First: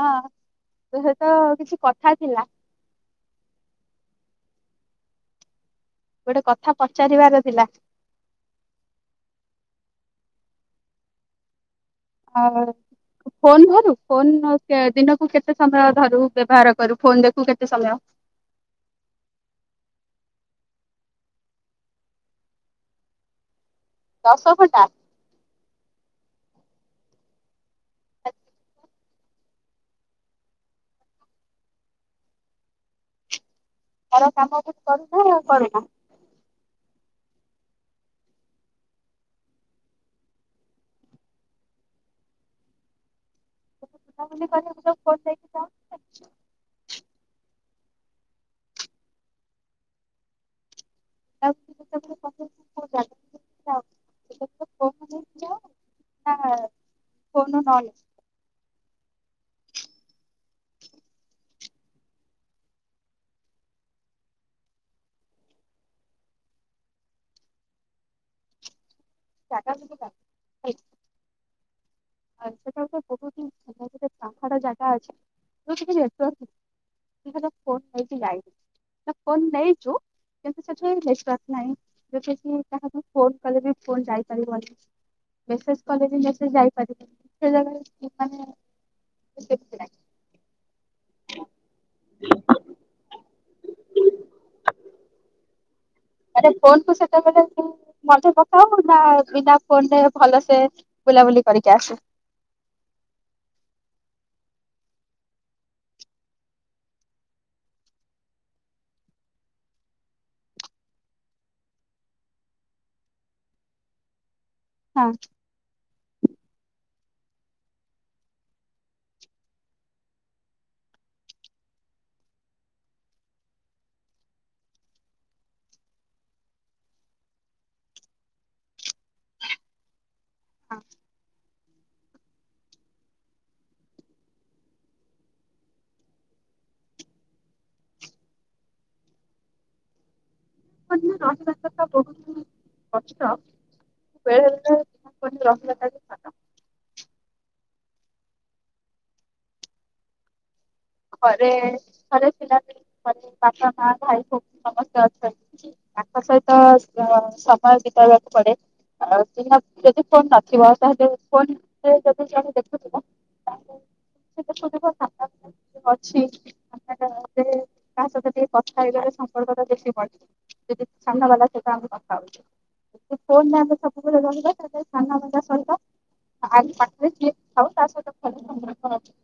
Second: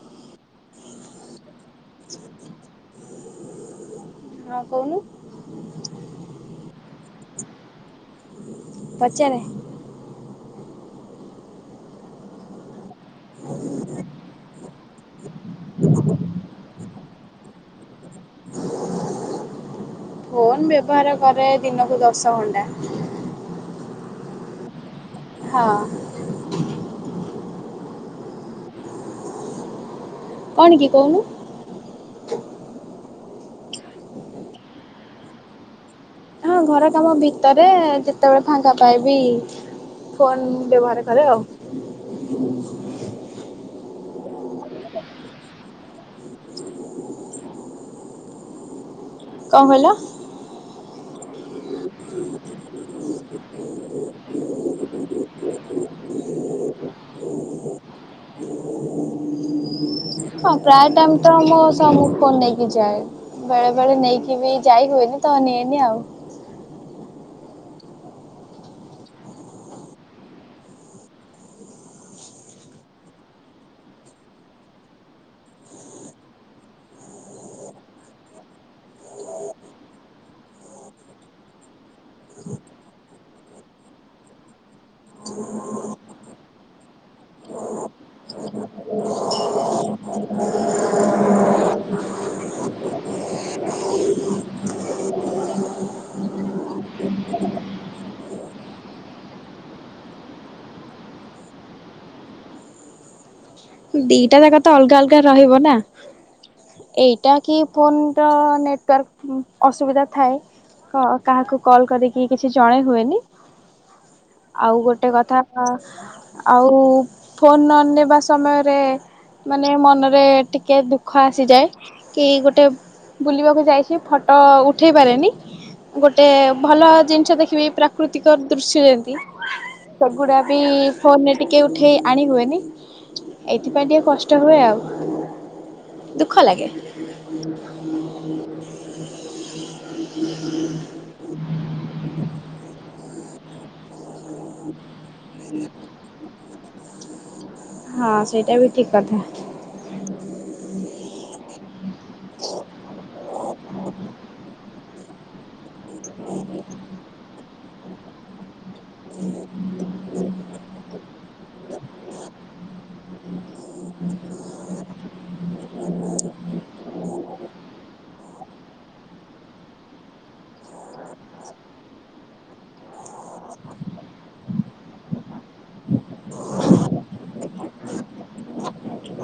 ହଁ ସେତ କିଛି କଥା ଥିଲା। ହଁ କୋହୁନୁ। ଗୋଟେ କଥା ପଚାରିବାର ଥିଲା। ପଚାରେ। ଆଉ ଫୋନ ଧରୁ ଫୋନ କେ ଦିନକୁ କେତେ ସମୟ ଧରୁ ବ୍ୟବହାର କରୁ ଫୋନ ଦେଖୁ କେତେ ସମୟ? ଫୋନ୍ ବ୍ୟବହାର କରେ ଦିନକୁ ଦଶ ଘଣ୍ଟା। ଦଶ ଘଣ୍ଟା। ହଁ। କଣ କି କୋହୁନୁ। ତାର କାମ ଠିକ କରୁଚ କରୁନ। ହଁ ଘର କାମ ଭିତରେ ଯେତେବେଳେ ଫାଙ୍କା ପାଏବି ଫୋନ ବ୍ୟବହାର କରେ ଆଉ। [unintelligible] [inaudible] କଣ କହିଲ? [inaudible] [unintelligible] ହଁ ଫୋନ [unintelligible] [inaudible] ହଁ ପ୍ରାଏ ଟାଇମ ତ ମୋ ସ ମୁ ଫୋନ ନେଇକି ଯାଏ। ବେଳେ ବେଳେ ନେଇକି ବି ଯାଇ ହୁଏନି ତ ନିଏନି ଆଉ। ଦାଦା ସୁକୁତା। ଆଉ ସେଟା ବହୁତ ହି ସା ପାହାଡ଼ ଜାଗା ଅଛି [unintelligible] ଫୋନ ନେଇକି ଯାଇ ତା ଫୋନ ନେଇଛୁ। କିନ୍ତୁ ସେଠି ନିଶ୍ଵାସ ନାହିଁ ଯଉଟା କି କାହାକୁ ଫୋନ କଲେ ବି ଫୋ ଯାଇପାରିବନି। ମେସେଜ କଲେବି ମେସେଜ ଯାଇପାରିବ ସେ ଜାଗାରେ ମାନେ ସେମିତି ନାହିଁ [unintelligible] ମତେ ପଥାଉ ପୁଡି ନା ବିନା ଫୋନରେ ଭଲସେ ବୁଲାବୁଲି କରିକି ଆସେ। ଦିଟା ଜାଗା ତ ଅଲଗା ଅଲଗା ରହିବ ନା। ଏଇଟା କି ଫୋନର ନେଟୱାର୍କ ଅସୁବିଧା ଥାଏ। ହ କାହାକୁ କଲ କରିକି କିଛି ଜଣେ ହୁଏନି। ଆଉ ହଁ ଗୋଟେ କଥା ଆଉ ଫୋନ ନ ନେବା ସମୟ ରେ ମାନେ ମନରେ ଟିକେ ଦୁଃଖ ଆସିଯାଏ କି ଗୋଟେ ବୁଲିବାକୁ ଯାଇଛି ଫଟୋ ଉଠେଇ ପାରେନି। ଗୋଟେ ଭଲ ଜିନିଷ ଦେଖିବି ପ୍ରାକୃତିକ ଦୃଶ୍ୟ ଯେତି। ସେଗୁଡ଼ା ବି ଫୋନରେ ଟିକେ ଉଠେଇ ଆଣି ହୁଏନି। ଏଇଥି ପାଇଁ ଟିକେ କଷ୍ଟ ହୁଏ ଆଉ ଦୁଃଖ ଲାଗେ। ହଁ ଝିଅ ରହିବା ସଥା ବହୁତ କଷ୍ଟ ବେଳେବେଳେ [unintelligible] ହଁ ସେଇଟା ବି ଠିକ୍ କଥା। ଘରେ ଘରେ ପିଲାପି ବାପା ମା ଭାଇ ଭଉ ସମସ୍ତେ ଅଛନ୍ତି। ତାଙ୍କ ସହିତ ସ ସମୟ ବିତାଇବାକୁ ପଡ଼େ। ଆଉ ଯ ଯଦି ଫୋନ୍ ନଥିବ ତାହେଲେ ଫୋନ ଯଦି ଜଣେ ଦେଖୁଥିବ [unintelligible] ଅଛି ଆ ତା [unintelligible] ସହିତ ଟିକେ କଥା ହେଇଗଲେ ସମ୍ପର୍କଟା ବେଶୀ ବଢ଼େ। ଯଦି ସାମ୍ନା ଵାଲା ସତ ଆମେ କଥା ହଉଚେ। ଫୋନେ ଆମେ ସବୁବେଳେ ରହିବା ତାଲେ ସାମ୍ନା ଵାଲା ସହିତ [unintelligible]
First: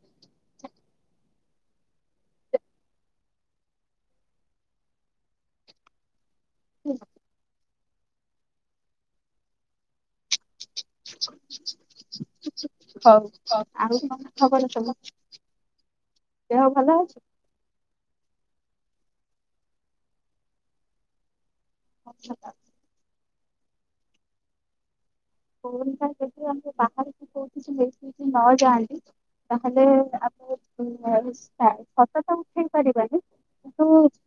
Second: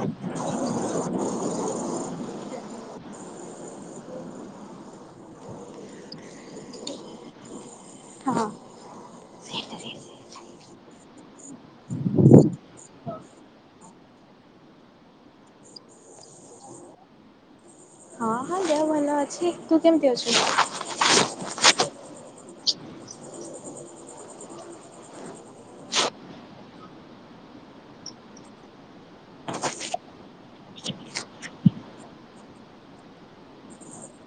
ହୁଁ ହଁ ହଉ ହଉ ଆଉ କଣ ଖବର ସବୁ? ଦେହ ଭଲ ଅଛି? ହଁ ହଁ ଦେହ ଭ ଭଲ ଅଛି ତୁ କେମିତି ଅଛୁ? ଅଛତ ଫୋନଟା ଯଦି ଆମେ ବାହାରକୁ କୋଉଠିକି ନେଇକିକି ନ ଯାଆନ୍ତି ତାହେଲେ ଆମେ [unintelligible] ଫଟତ ଉଠେଇ ପାରିବାନି। [unintelligible]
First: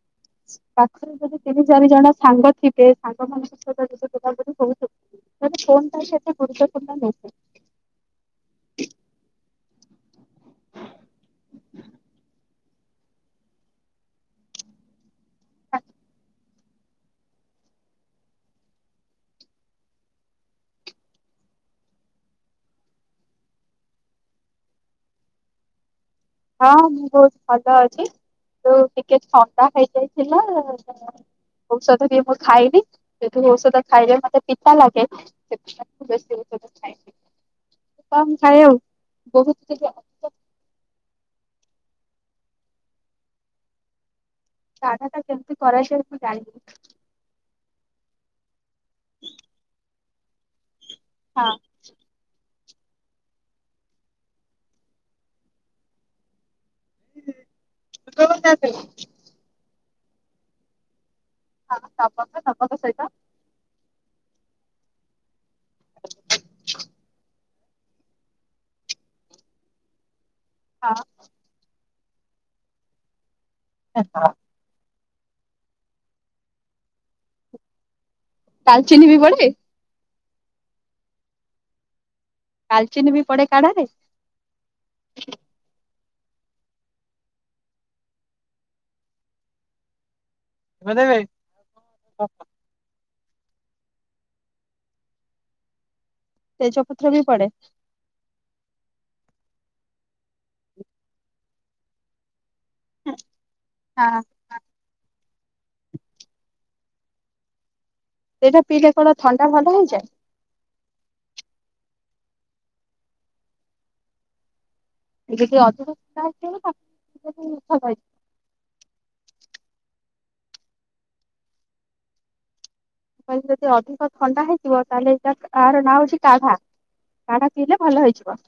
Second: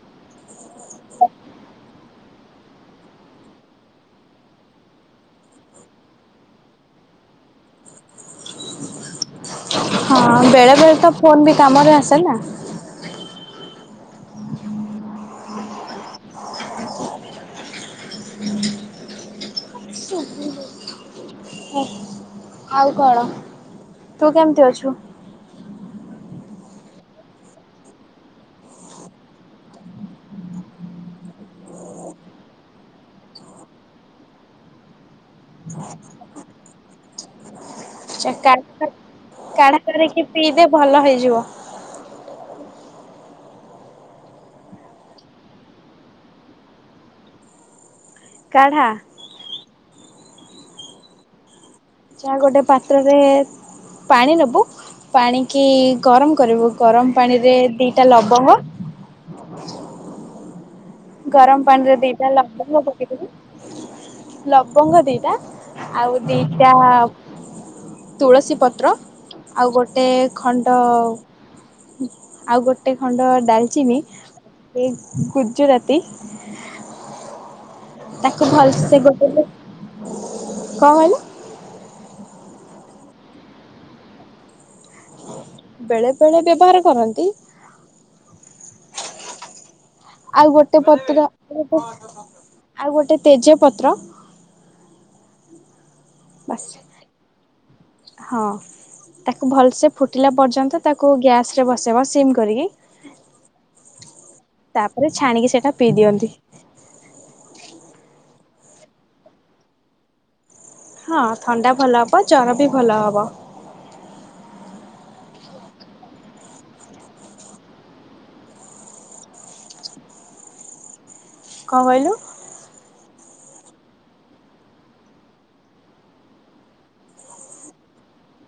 ପାଖରେ ଯଦି ତିନି ଚାରି ଜଣ ସାଙ୍ଗ ଥିବେ ସାଙ୍ଗ ମାନଙ୍କ ସହି ବୁଝା ବୁଝି ହଉଥି ମାନେ ଫୋନଟା କେତେ ଗୁରୁତ୍ୱପୂର୍ଣ [unintelligible] ଅ ବେଳେବେଳେ ତ ଫୋନ ବି କାମରେ ଆସେ ନା। ଆଉ କଣ ତୁ କେମିତି ଅଛୁ? ହଁ ମୁଁ ବହୁତ ଭଲ ଅଛି ତୁ ଟିକେ ଥଣ୍ଡା ହେଇଯାଇଥିଲା। ଔଷଧ ବି ମୁଁ ଖାଇନି ଯେତୁ ଔଷଧ ଖାଇଲେ ମତେ ପିତା ଲାଗେ ସେଥି [inaudible] କଣ ଖାଏ ଆଉ? କାଢା ବହୁ କାଢା [unintelligible] କରିକି ପିଇଦେ ଭଲ ହେଇଯିବ। କାଢ଼ାଟା କେମତି କରାଯାଏ, ତୁ ଜାଣିବୁ। କାଢ଼ା। ହଁ। ଯାହା ଗୋଟେ ପାତ୍ରରେ ପାଣି ନେବୁ, ପାଣିକି ଗରମ କରିବୁ। ଗରମ ପାଣିରେ ଦିଇଟା ଲବଙ୍ଗ, ଗରମ ପାଣିରେ ଦିଇଟା ଲବଙ୍ଗ ପକେଇଦବୁ। ଲବଙ୍ଗ ଦିଟା, ଆଉ ଦିଟା-ଆ ତୁଳସୀ ପତ୍ର। ଆଉ ଗୋଟେ ଖଣ୍ଡ-ଅ ଆଉ, ଗୋଟେ ଖଣ୍ଡ ଡାଲ୍ ଚିନି, ହଁ ଏଇ ଗୁଜୁରାତି ତାକୁ ଭଲ ସେ, ଡାଲଚିନି ବି ଗୋଟେଲେ, ପଡେ କଣ କହିଲ? ଡାଲଚିନ ବି ପଡେ, କାଢା ରେ! ବେଳେ ବେଳେ ବ୍ୟବହାର କରନ୍ତି। ଆଉ ଗୋଟେ ପତ୍ର, [unintelligible] ଆଉ ଗୋଟେ ତେଜ ପତ୍ର ବାସ୍ ତେଜପତ୍ର ବି ପଡେ। ହଁ। ତାକୁ ଭଲସେ ଫୁଟିଲା ପର୍ଯ୍ୟନ୍ତ, ତାକୁ ଗ୍ୟାସ୍ରେ ବସେଇବ ସିମ୍ କରିକି। ହୁଁ, ହଁ। ତା'ପରେ ଛାଣିକି ସେଟା ପିଇ ଦିଅନ୍ତି। ସେଇଟା ପିଇଲେ କଣ ଥଣ୍ଡା ଭଲ ହେଇଯାଏ? ହଁ, ଥଣ୍ଡା ଭଲ ହବ। ଜର ବି ଭଲ ହବ। ଯେବେ ବି ଅଧିକା [inaudible] କଣ କହିଲୁ? କହିଲି ଯଦି ଅଧିକ ଥଣ୍ଡା ହେଇଥିବ, ତାହେଲେ [unintelligible] ୟାର ନାଁ ହେଉଛି କାଢା। କାଢା, ପିଇଲେ ଭଲ ହେଇଯିବ।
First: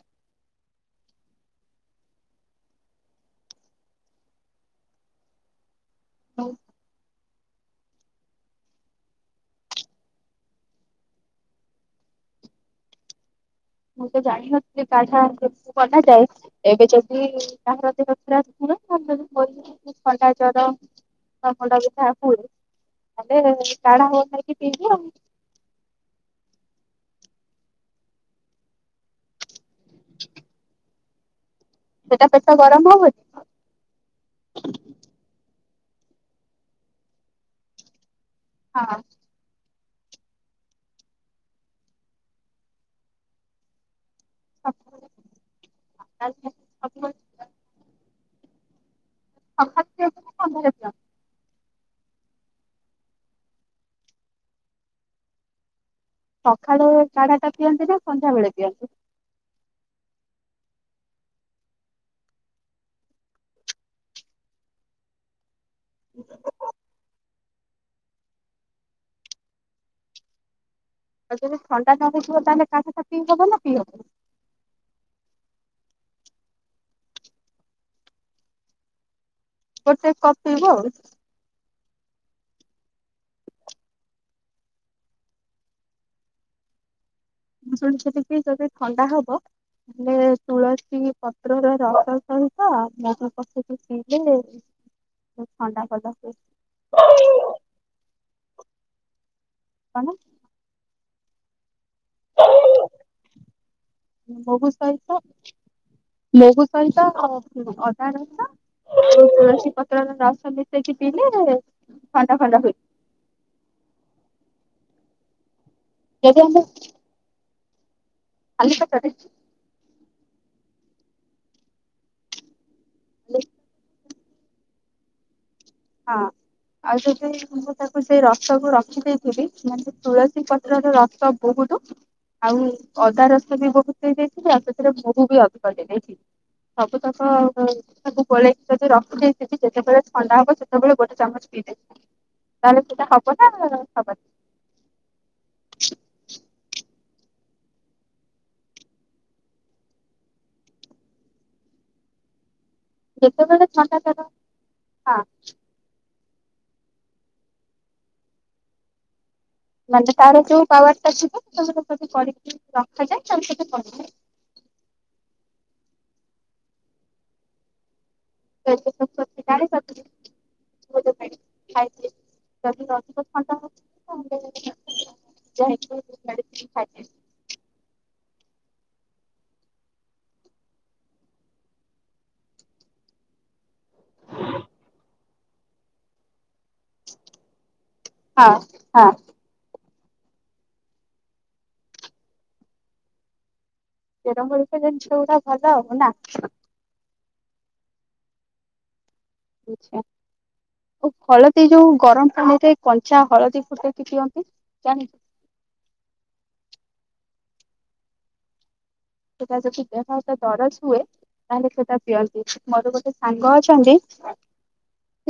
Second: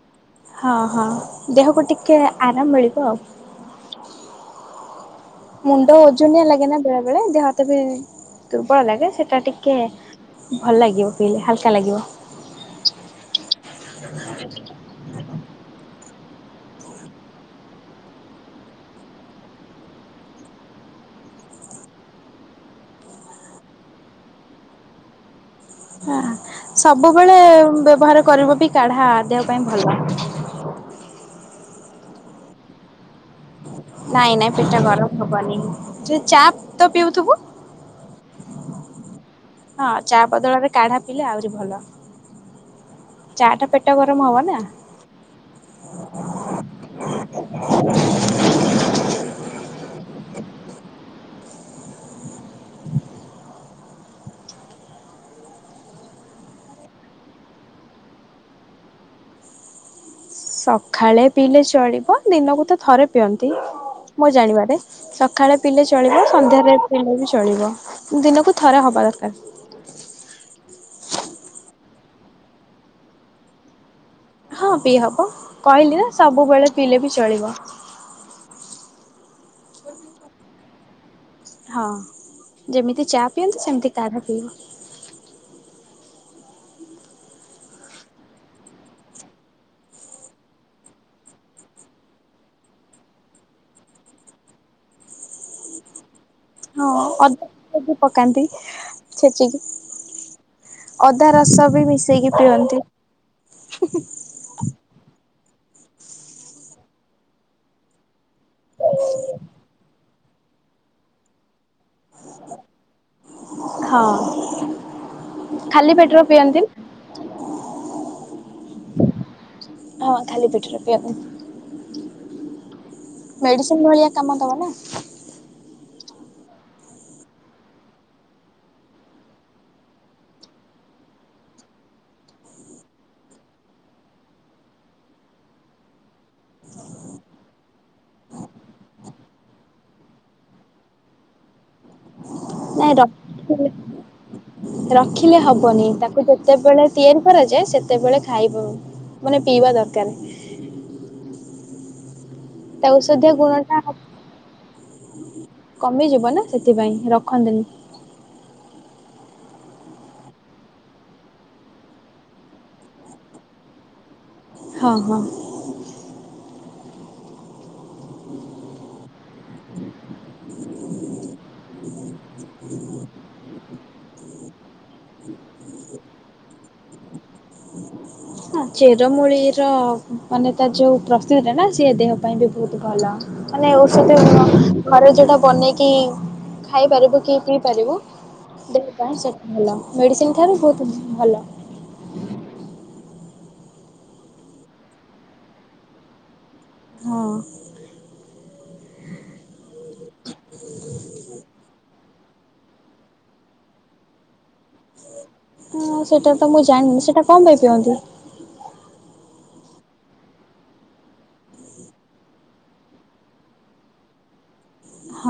ହଁ, ହଁ, ଦେହକୁ ଟିକେ ଆରାମ ମିଳିବ ଆଉ। ମୁଣ୍ଡ ଓଜନିଆ ଲାଗେ ନା ବେଳେ ବେଳେ, ଦେହହାତ ବି ଦୁର୍ବଳ ଲାଗେ ସେଟା ଟିକେ, ଭଲ ଲାଗିବ ପିଇଲେ ହାଲ୍କା ଲାଗିବ। ମୁଁ, ତ ଜାଣିିନଥିଲି, କାଢା କେମିତିବନା ଯାଏ। ଏବେ ଯଦି କାହାର ଦେହ ଖରାପ ଥିବ, [unintelligible] ଥଣ୍ଡା ଜର ମୋର ମୁଣ୍ଡ ବିନ୍ଧା ହୁଏ, ମାନେ-ଏ କଢ଼ା ବନେଇକି ପିଇବି ଆଉ। ହଁ। ସବୁବେଳେ ବ୍ୟବହାର କରିବ ବି, କାଢା ଦେହ ପାଇଁ ଭଲ। ସେଟା ପେଟ ଗରମ ହବନି? ନାଇଁ ନାଇଁ ପେଟ ଟା ଗରମ ହବନି। ଯ ଚା' ତ ପିଉଥୁବୁ? ହଁ। ହଁ, ଚା' ବଦଳରେ କାଢା ପିିଲଲେ ଆହୁରି ଭଲ। ଚା' ଟା ପେଟ ଗରମ ହବ ନା! ଆ [inaudible] ଅଖାଦ୍ୟକୁ [inaudible] ସକାଳୁ କାଢା ଟା ପିଅନ୍ତି ନା, ସନ୍ଧ୍ୟାବେଳେ ପିଅନ୍ତି? ସଖାଳେ ପିଇଲେ ଚଳିବ। ଦିନକୁ ତ ଥରେ ପିଅନ୍ତି ମୋ ଜାଣିବାରେ। ସକାଳେ ପିଲେ ଚଳିବ। ସନ୍ଧ୍ୟାରେ ପିଲେ ବି ଚଳିବ। ଦିନକୁ ଥରେ ହବା ଦରକାର। ଆଉ, ଯଦି ଥଣ୍ଡା ନ ହଉଥିବ ତାହେଲେ, କାଢା ଟା ପିଇ ହବ ନା ପିଇ ହବନି? ହଁ, ପିଇ ହବ। କହିଲି ନା ସବୁବେଳେ ପିଇଲେ ବି ଚଳିବ। ଗୋଟେ କପ୍ ପିଇବ ଆଉ। ହଁ, ଯେମିତି ଚା' ପିଅନ୍ତି ସେମିତି କାଢା ପିଇବ। ଶୁଣିଛି [unintelligible] ଯଦି ଥଣ୍ଡା ହବ। ଏ ହେଲେ ତୁଳସୀ ପତ୍ରର ରସ ସହିତ ମହୁ ପକେଇକି ପିଲେ। ଥଣ୍ଡା ପଦା [unintelligible] ହଁ ଅଧା ପକାନ୍ତି ଛେଚିକି କଣ ଅଦା ରସ ବି ମିଶେଇକି ପିଅନ୍ତି। ମହୁ ସହିତ ମହୁ ସହିତ ଅ ଅଦା ରସ ତୁଳସୀ ପତ୍ର ର ରସ ମିଶେଇକି ପିଇଲେ ଥଣ୍ଡା ଫଣ୍ଡା ହୁଏ। ହଁ ଖାଲି ପେଟରେ ଯଦି ପିଅନ୍ତି। ଆମେ ଖାଲି ପେଟରେ ହଁ ଖାଲି ପେଟରେ ପିଅନ୍ତି। ହଁ ମେଡିସିନ ଭଳିଆ କାମ ଦବ ନା। ହଁ। ଆଉ ଯଦି ମୁଁ ତାକୁ ସେଇ ରସକୁ ରଖି ଦେଇଥିଲି [unintelligible] ତୁଳସୀ ପତ୍ରର ରସ ବହୁତ ଆଉ ଅଦା ରସ ବି ବହୁତ ଦେଇଯାଇଥିଲ ଆଉ ସେଥିରେ ମହୁ ବି ଅଧିକ ଦେଇ ଦେଇଥିଲି। ସବୁ ତକ ତାକୁ ଗୋଳେଇକି ଯଦି ରଖି ଦେଇଥିବି ସେତେବେଳେ ଥଣ୍ଡା ହବ ସେ ସବୁବେଳେ ଗୋଟ ଚାମଚ ପିଇ ଦେବି। ନାଇଁ [unintelligible] ରଖିଲେ ହବନି ତାକୁ ଯେତେବେଳେ ତିଆରି କରାଯାଏ ସେତେବେଳେ ଖାଇବ। ମାନେ ପିଇବା ଦରକାର। ତାକୁ ଔଷଧୀୟ ଯେତେବେଳେ ଗୁଣଟା ଥଣ୍ଡା ତାର ହଁ କମିଯିବ ନା ସେଥିପାଇଁ ରଖନ୍ତିନି। ମାନେ ତାର ଯୋଉ ପାୱାର ଟା ଥିବ [unintelligible] କରିକି ରଖାଯାଏ [unintelligible] ହଁ ହଁ। [unintelligible] [unintelligible] [unintelligible] ହ ଚେରମୂଳି ର ମାନେ ତା ଯୋଉ ପ୍ରସ୍ତୁତ ଥିଲା ନା ସି ଦେହ ପାଇଁ ବି ବହୁତ ଭଲ। ମାନେ ଔଷଧୀୟ ଗୁଣ ଘର ଯୋଟା ବନେଇକି ଖାଇପାରିବୁ କି ପିଇପାରିବୁ ହଁ ଦେହ ହଁ ପାଇଁ ସେଇଟା ଭଲ ମେଡ଼ିସିନ ଠାରୁ ବହୁତ ଭଲ। ତେରମୂଳିକା ଯଦି ଯୋଉଟା ଭଲ ହବ ନା। ହଁ। ଆଚ୍ଛା। ଓ ହଳଦୀ ଯୋଉ ଗରମ ପାଣିରେ କଞ୍ଚା ହଳଦୀ ଫୁଟେଇକି ଦିଅନ୍ତି ଜାଣିଛ ହଁ ସେଇଟା ତ ମୁଁ ଜାଣିନି ସେଇଟା କଣ ପାଇଁ ପିଅନ୍ତି? ସେଟା ଯଦି ଦେହହାତ ଦରଜ ହୁଏ। ତାହେଲେ ସେଟା ପିଅନ୍ତି ମୋର ଗୋଟେ ସାଙ୍ଗ ଅଛନ୍ତି।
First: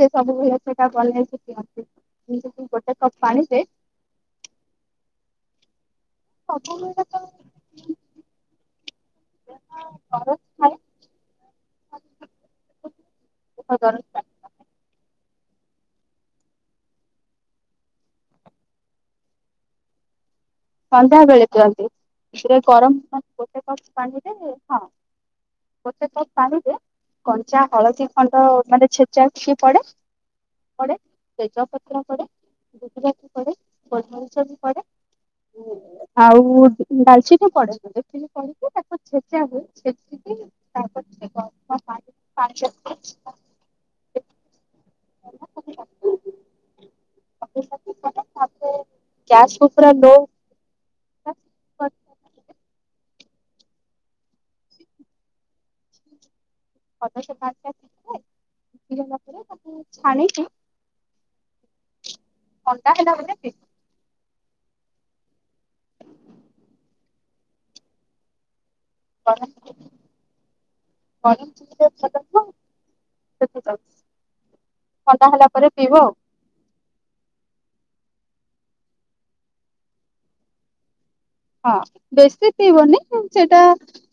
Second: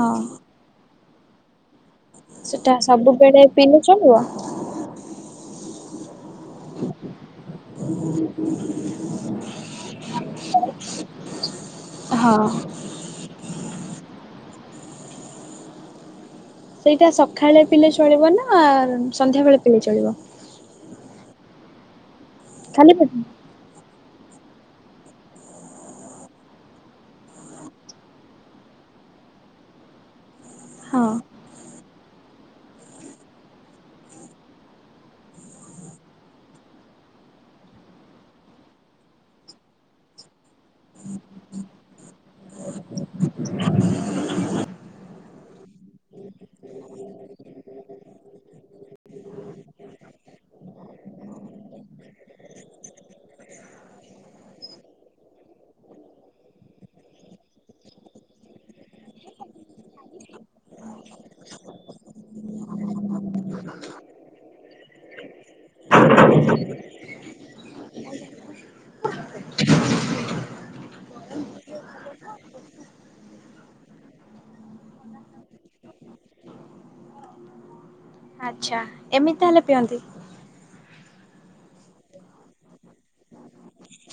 ସିଏ ସବୁବେଳେ ସେଟା ବନେଇକି ପିଅନ୍ତି। ଏମିତି ସେଟା ଗୋଟେ କପ୍ ସବୁବେଳେ ପାଣିରେ ପିଇଲେ ଚଳିବ? ସବୁବେଳେ ତ ହ [unintelligible] ହଁ। [unintelligible] ସେଇଟା ସକାଳେ ପିଲେ ଚଳିବ ନା ସନ୍ଧ୍ୟାବେଳେ ପିଲେ ଚଳିବ। ସନ୍ଧ୍ୟା ବେଳେ ଦିନ୍ତି ଖାଲି ଗରମ ପେଟରେ? ମାନେ ଗୋଟେ କପ ପାଣିରେ ହଁ। ମୋତେ କପ ପାଣିରେ କଞ୍ଚା ହଳଦୀ ଖଣ୍ଡ ମାନେ ଛେଚା ଟିକେ ପଡେ। ପଡେ ହଁ। ତେଜପତ୍ର ପଢେ ଗୁଜୁରାତି ପଢେ ଗୋଲମରିଚ ବି ପଢେ। ଆଉ ଡାଲଚିନ ପଡେ। ତୁ କରିବୁ ତାକୁ ଛେଚା ହୁଏ ଛେଚିକି [unintelligible] ପାଞ୍ଚ ହ କଣ କରୁଛନ୍ତି ଏଠି? ଗ୍ୟାକୁ ପୁରା ଲୋପ [unintelligible] ଅବଶ୍ୟ ପାନଷ୍ଟା ଭିତରେ ହେଇ ସାରଲା ପରେ ତାକୁ ଛାଣିକି ଅଣ୍ଡା ହେଲା ମାନେ ସେ କଲରାବି ମିସେଇଚି। କଡମ୍ ଚିଲିଟା [unintelligible] ଥଣ୍ଡା ହେଲା ପରେ ପିଇବ ଆଉ। ଆଚ୍ଛା ଏମିତି ତାହେଲେ ପିଅନ୍ତି? ହଁ ବେଶୀ ପିବନି ସେଇଟା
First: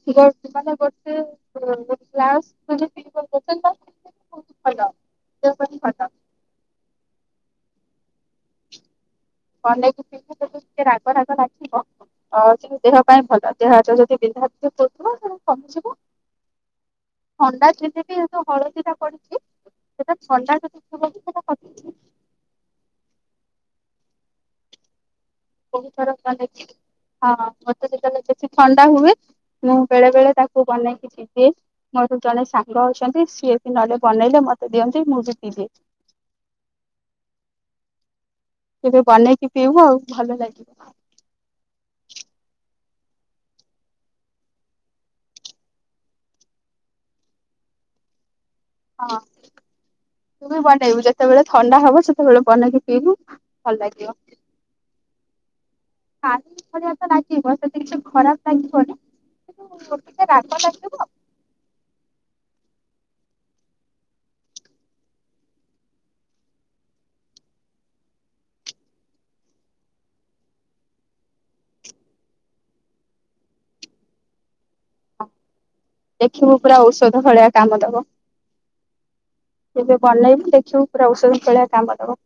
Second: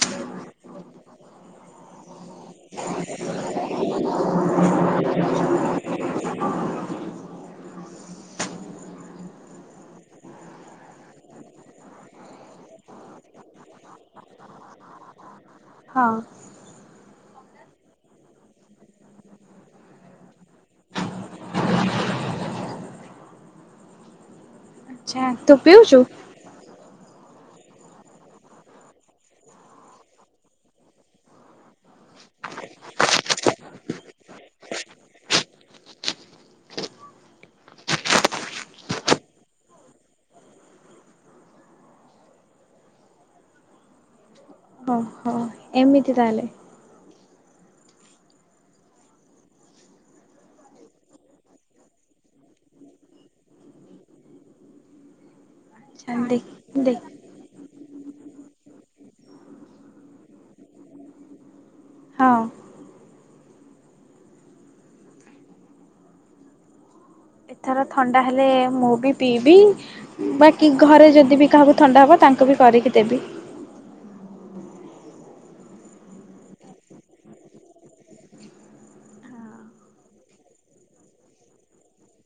ସିଏ ସେମାନେ ଗୋଟେ ଗୋଟେ ଲାଷ୍ଟ [unintelligible] ବୋହୁତ ଭଲ [unintelligible] କନେଇକି ପିବୁ ଟିକେ ରାଗ ରାଗ ଲାଗିଥିବ। ଆଉ ତୋ ଦେହ ପାଇଁ ଭଲ ଦେହ ହାତ ଯଦି ବିନ୍ଧା ହଉଥିବ କଣ କମିଯିବ। ହଁ। ଥଣ୍ଡା ଚିନି ବି କିନ୍ତୁ ହଳଦୀ ଟା ପଡିଛି। ସେଟା ଥଣ୍ଡା ଯଦି ଥିବକି ସେଟା କଟିଯିବ। ଛା ବହୁତ ଥର କଣ ହେଇଚି ହଁ ମତେ ଯେତେବେଳେ ବେଶି ଥଣ୍ଡା ହୁଏ ମୁଁ ବେଳେ ବେଳେ ତାକୁ ବନେଇ କିଛି ଇବେ ମୋର ଜଣେ ସାଙ୍ଗ ଅଛନ୍ତି ସିଏ ବି ନହେଲେ ବନେଇଲେ ମତେ ଦିଅନ୍ତି ମୁଁ ବି ଦିି ଦିଏ। କେବେ ବନେଇକି ପିଇବୁ ଆଉ ଭଲ ଲାଗିବ। ଓହୋ। ଏମିତି ତାହେଲେ ହଁ। ତୁ ବି ବନେଇବୁ ଯେତେବେଳେ ଥଣ୍ଡା ହବ ସେତେବେଳେ ବନେଇକି ପିଇବୁ ଭଲ ଲାଗିବ। ଆଚ୍ଛା ଦେଖ ହାତିକ୍ ଭଳିଆ ଦେଖ ତ ନାଚିବ ସେଠୀ କିଛି ଖରାପ ଲାଗିବନି କିନ୍ତୁ ଟିକେ ରାଗ ଲାଗିବ। ହଁ। ଏଥର ଥଣ୍ଡା ହେଲେ ମୁଁ ବି ପିଇବି। ବାକି ଘରେ ଯଦି ବି କାହାକୁ ଥଣ୍ଡା ହବ ତାଙ୍କୁ ବି କରିକି ଦେବି। ଦେଖିବୁ ପୁରା ଔଷଧ ଭଳିଆ କାମ ଦବ। ଏବେ ବନେଇବୁ ଦେଖିବୁ ପୁରା ଔଷଧ ଭଳିଆ କାମ ଦବ।